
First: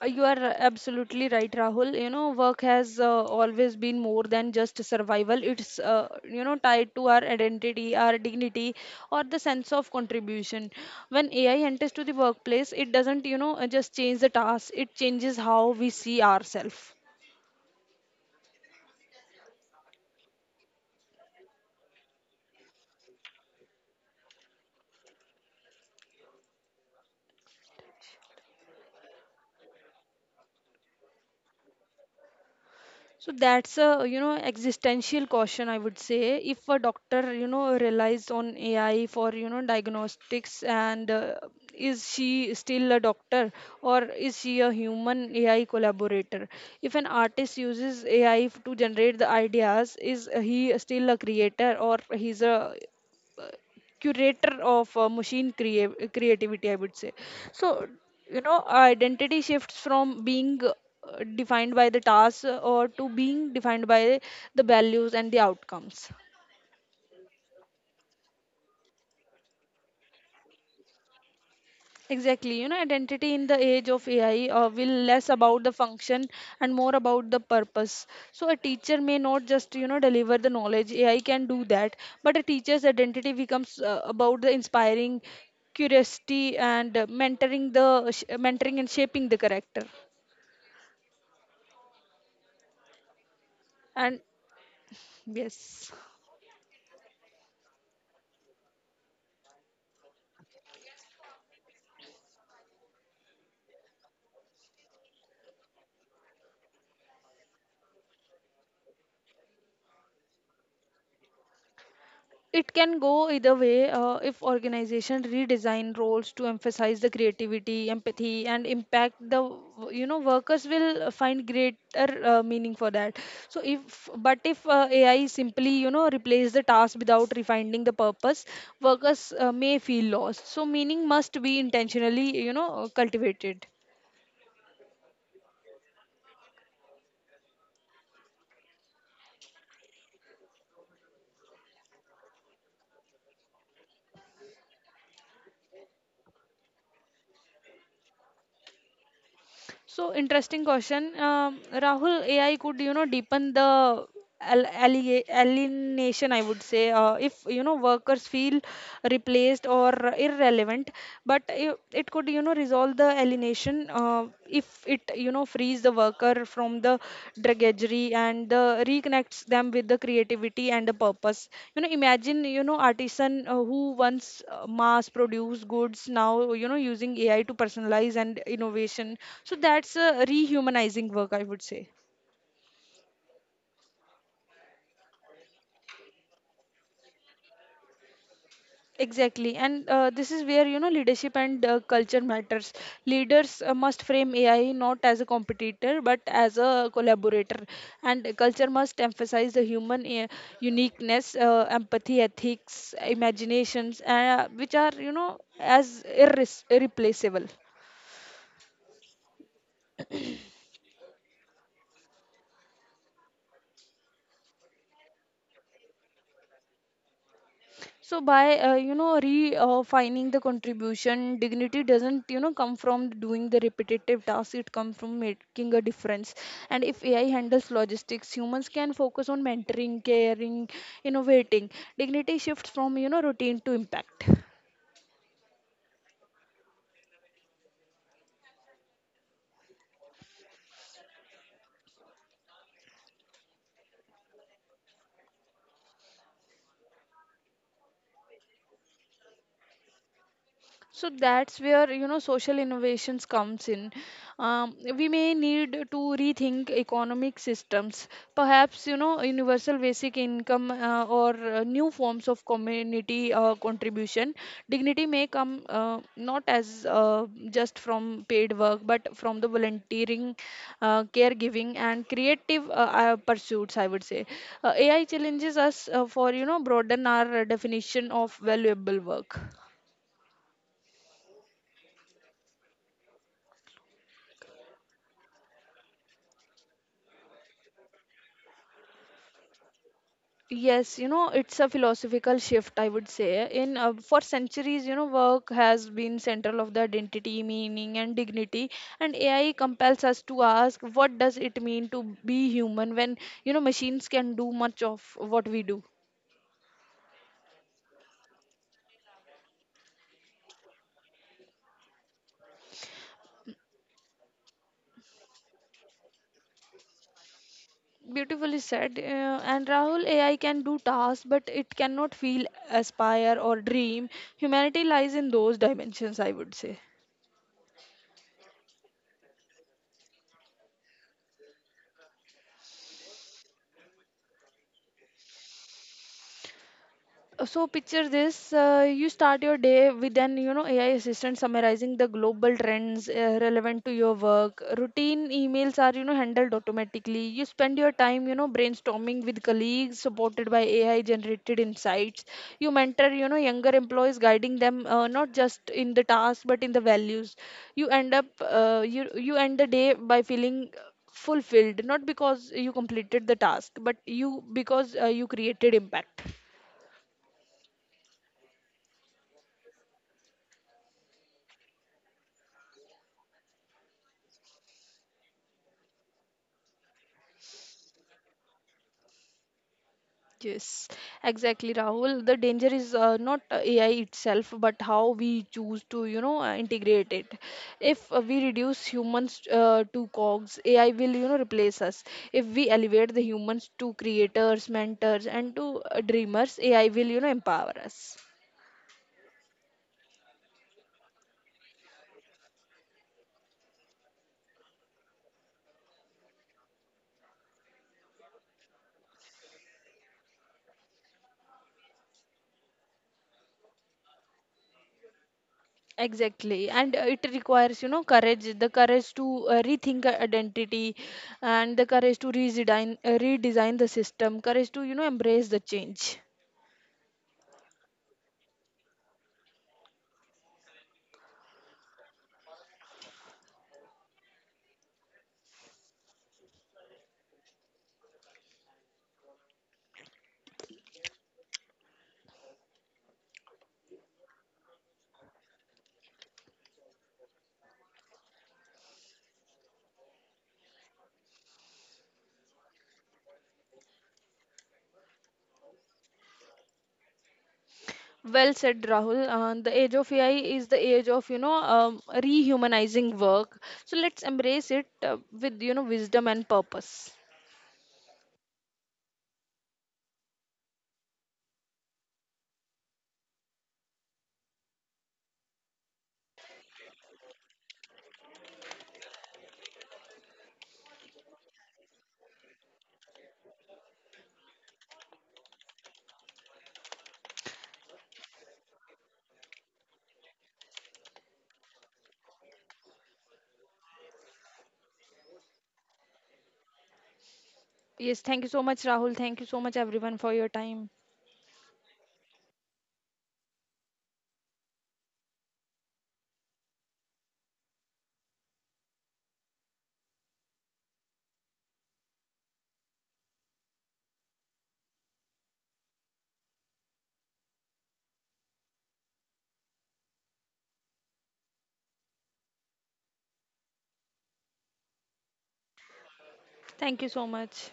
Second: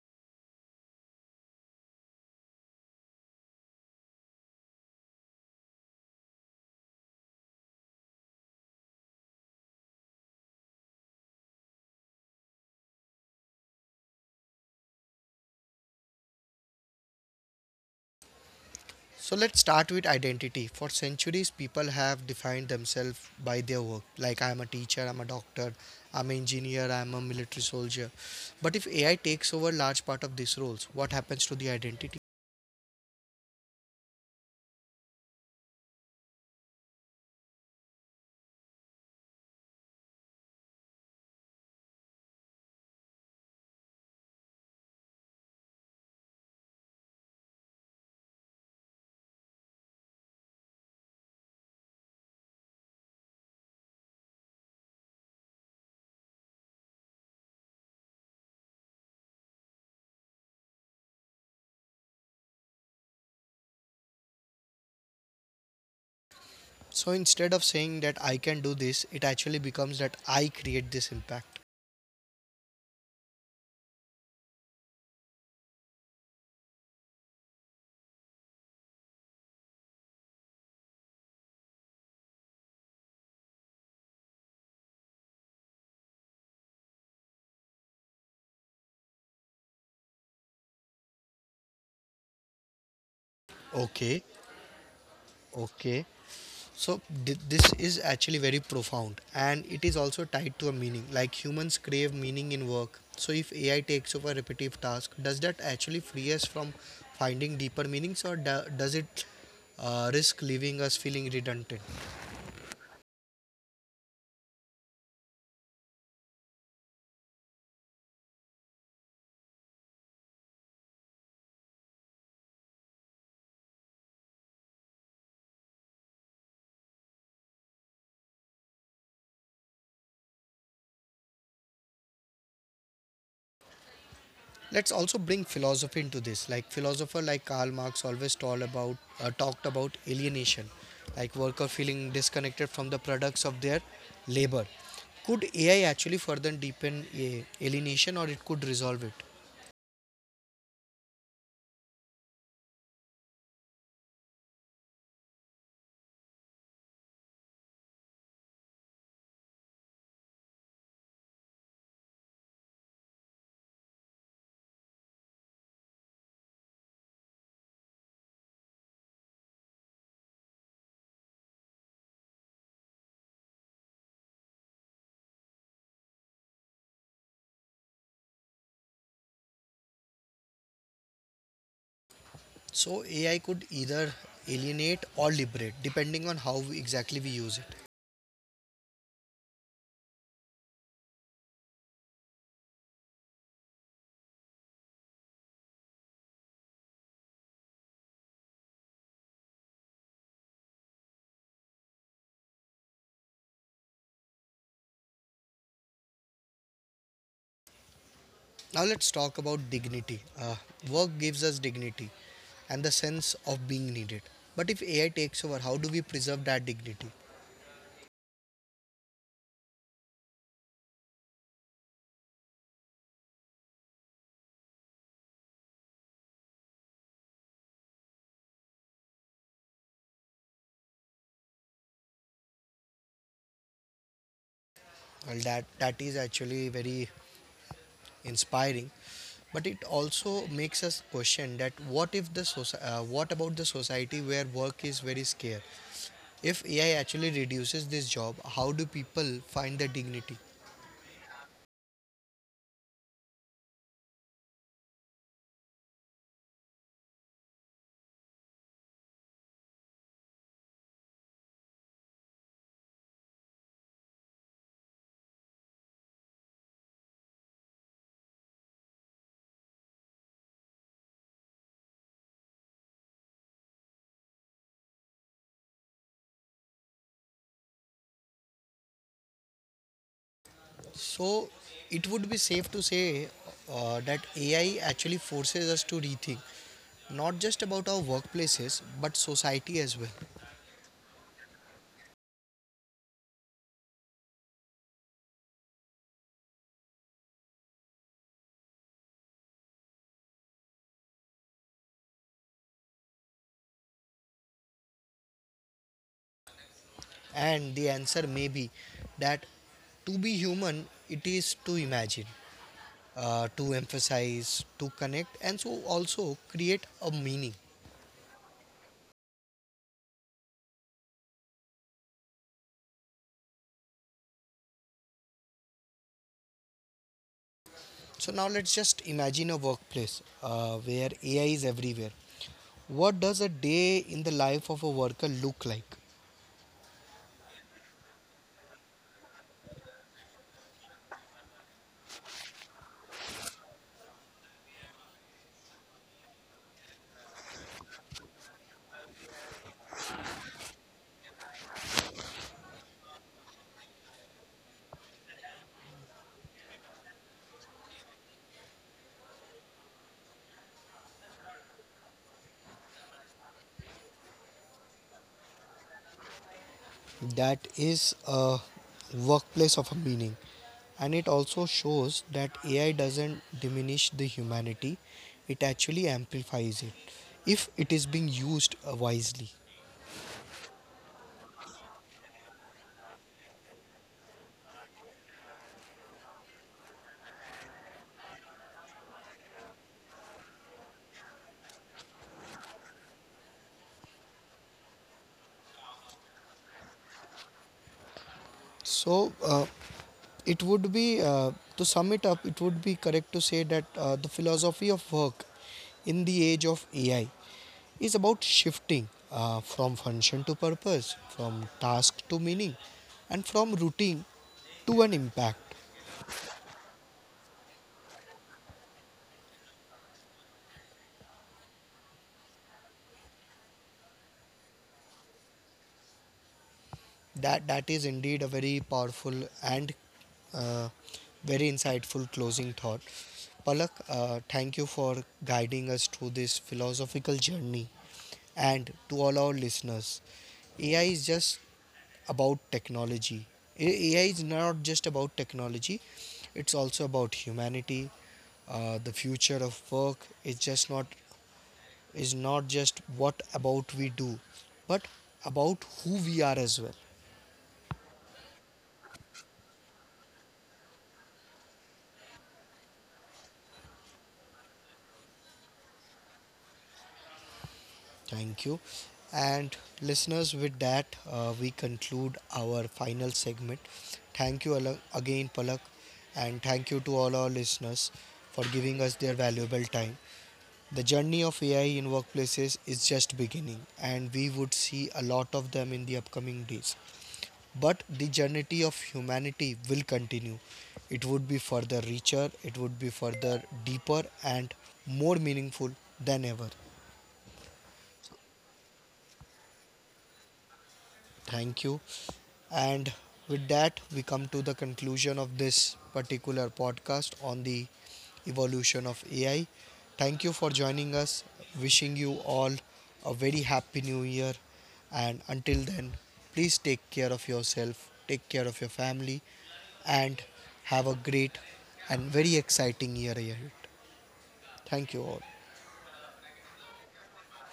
S2: You are absolutely right, Rahul. You know, work has always been more than just survival. It's, you know, tied to our identity, our dignity, or the sense of contribution. When AI enters to the workplace, it doesn't, just change the task, it changes how we see ourselves.
S1: So let's start with identity. For centuries, people have defined themselves by their work. Like, I'm a teacher, I'm a doctor, I'm an engineer, I'm a military soldier. But if AI takes over large part of these roles, what happens to the identity?
S2: So that's a existential caution, I would say. If a doctor relies on AI for diagnostics and is she still a doctor or is she a human AI collaborator? If an artist uses AI to generate the ideas, is he still a creator or he's a curator of creativity, I would say. So, Identity shifts from being defined by the task or to being defined by the values and the outcomes.
S1: So instead of saying that I can do this, it actually becomes that I create this impact.
S2: Exactly. You know, identity in the age of AI will less about the function and more about the purpose. So a teacher may not just, you know, deliver the knowledge. AI can do that. But a teacher's identity becomes about the inspiring curiosity and mentoring and shaping the character. And
S1: Okay,
S2: yes.
S1: okay. So this is actually very profound and it is also tied to a meaning. Like humans crave meaning in work. So if AI takes over repetitive tasks, does that actually free us from finding deeper meanings or does it risk leaving us feeling redundant?
S2: It can go either way, if organization redesign roles to emphasize the creativity, empathy, and impact. The, you know, workers will find greater meaning for that. So if but if AI simply, you know, replace the task without refining the purpose, workers may feel lost. So meaning must be intentionally, you know, cultivated.
S1: Let's also bring philosophy into this. Like philosopher like Karl Marx always told about talked about alienation, like worker feeling disconnected from the products of their labor. Could AI actually further deepen a alienation or it could resolve it?
S2: So interesting question, Rahul. AI could, you know, deepen the alienation, I would say, if you know workers feel replaced or irrelevant. But it could, you know, resolve the alienation if it, you know, frees the worker from the drudgery and the reconnects them with the creativity and the purpose. You know, imagine, you know, artisan who once mass produced goods, now, you know, using AI to personalize and innovation. So that's a rehumanizing work, I would say.
S1: So AI could either alienate or liberate depending on exactly we use it.
S2: Exactly, and this is where, you know, leadership and culture matters. Leaders must frame AI not as a competitor but as a collaborator, and culture must emphasize the human uniqueness, empathy, ethics, imaginations, which are, you know, as irreplaceable.
S1: Now let's talk about dignity. Work gives us dignity and the sense of being needed. But if AI takes over, how do we preserve that dignity?
S2: So by, you know, refining the contribution, dignity doesn't, you know, come from doing the repetitive tasks. It comes from making a difference, and if AI handles logistics, humans can focus on mentoring, caring, innovating. Dignity shifts from, you know, routine to impact.
S1: Well, that is actually very inspiring, but it also makes us question that what if the what about the society where work is very scarce? If AI actually reduces this job, how do people find their dignity?
S2: So that's where, you know, social innovations comes in. We may need to rethink economic systems, perhaps, you know, universal basic income or new forms of community contribution. Dignity may come not as just from paid work, but from the volunteering, caregiving, and creative pursuits, I would say. AI challenges us for, you know, broaden our definition of valuable work.
S1: So it would be safe to say that AI actually forces us to rethink not just about our workplaces but society as well.
S2: Yes, you know, it's a philosophical shift, I would say. In For centuries, you know, work has been central of the identity, meaning, and dignity. And AI compels us to ask, what does it mean to be human when, you know, machines can do much of what we do?
S1: And the answer may be that to be human, it is to imagine. To emphasize, to connect, and so also create a meaning.
S2: Beautifully said. And Rahul, AI can do tasks, but it cannot feel, aspire, or dream. Humanity lies in those dimensions, I would say.
S1: So now let's just imagine a workplace where AI is everywhere. What does a day in the life of a worker look like?
S2: So picture this. You start your day with an, you know, AI assistant summarizing the global trends relevant to your work. Routine emails are, you know, handled automatically. You spend your time, you know, brainstorming with colleagues supported by AI generated insights. You mentor, you know, younger employees, guiding them not just in the task but in the values. You end the day by feeling fulfilled, not because you completed the task, but you because you created impact.
S1: That is a workplace of a meaning. And it also shows that AI doesn't diminish the humanity, it actually amplifies it if it is being used wisely.
S2: Yes, exactly, Rahul. The danger is not AI itself, but how we choose to, you know, integrate it. If we reduce humans to cogs, AI will, you know, replace us. If we elevate the humans to creators, mentors, and to dreamers, AI will, you know, empower us.
S1: So, uh, it would be to sum it up, it would be correct to say that the philosophy of work in the age of ai is about shifting from function to purpose, from task to meaning, and from routine to an impact.
S2: Exactly, and it requires, you know, courage, the courage to rethink our identity and the courage to redesign, redesign the system, courage to, you know, embrace the change.
S1: That is indeed a very powerful and uh, very insightful closing thought. Palak, thank you for guiding us through this philosophical journey. And to all our listeners, AI is just about technology. AI is not just about technology, it's also about humanity. The future of work is just not is not just what about we do, but about who we are as well.
S2: Well said, Rahul. The age of AI is the age of, you know, rehumanizing work. So let's embrace it with, you know, wisdom and purpose.
S1: Thank you. And listeners, with that, we conclude our final segment. Thank you again, Palak, and thank you to all our listeners for giving us their valuable time. The journey of AI in workplaces is just beginning, and we would see a lot of them in the upcoming days. But the journey of humanity will continue. It would be further richer, it would be further deeper, and more meaningful than ever.
S2: Yes, thank you so much, Rahul. Thank you so much, everyone, for your time.
S1: Thank you. And with that, we come to the conclusion of this particular podcast on the evolution of AI. Thank you for joining us. Wishing you all a very happy new year. And until then, please take care of yourself, take care of your family, and have a great and very exciting year ahead. Thank you all.
S2: Thank you so much.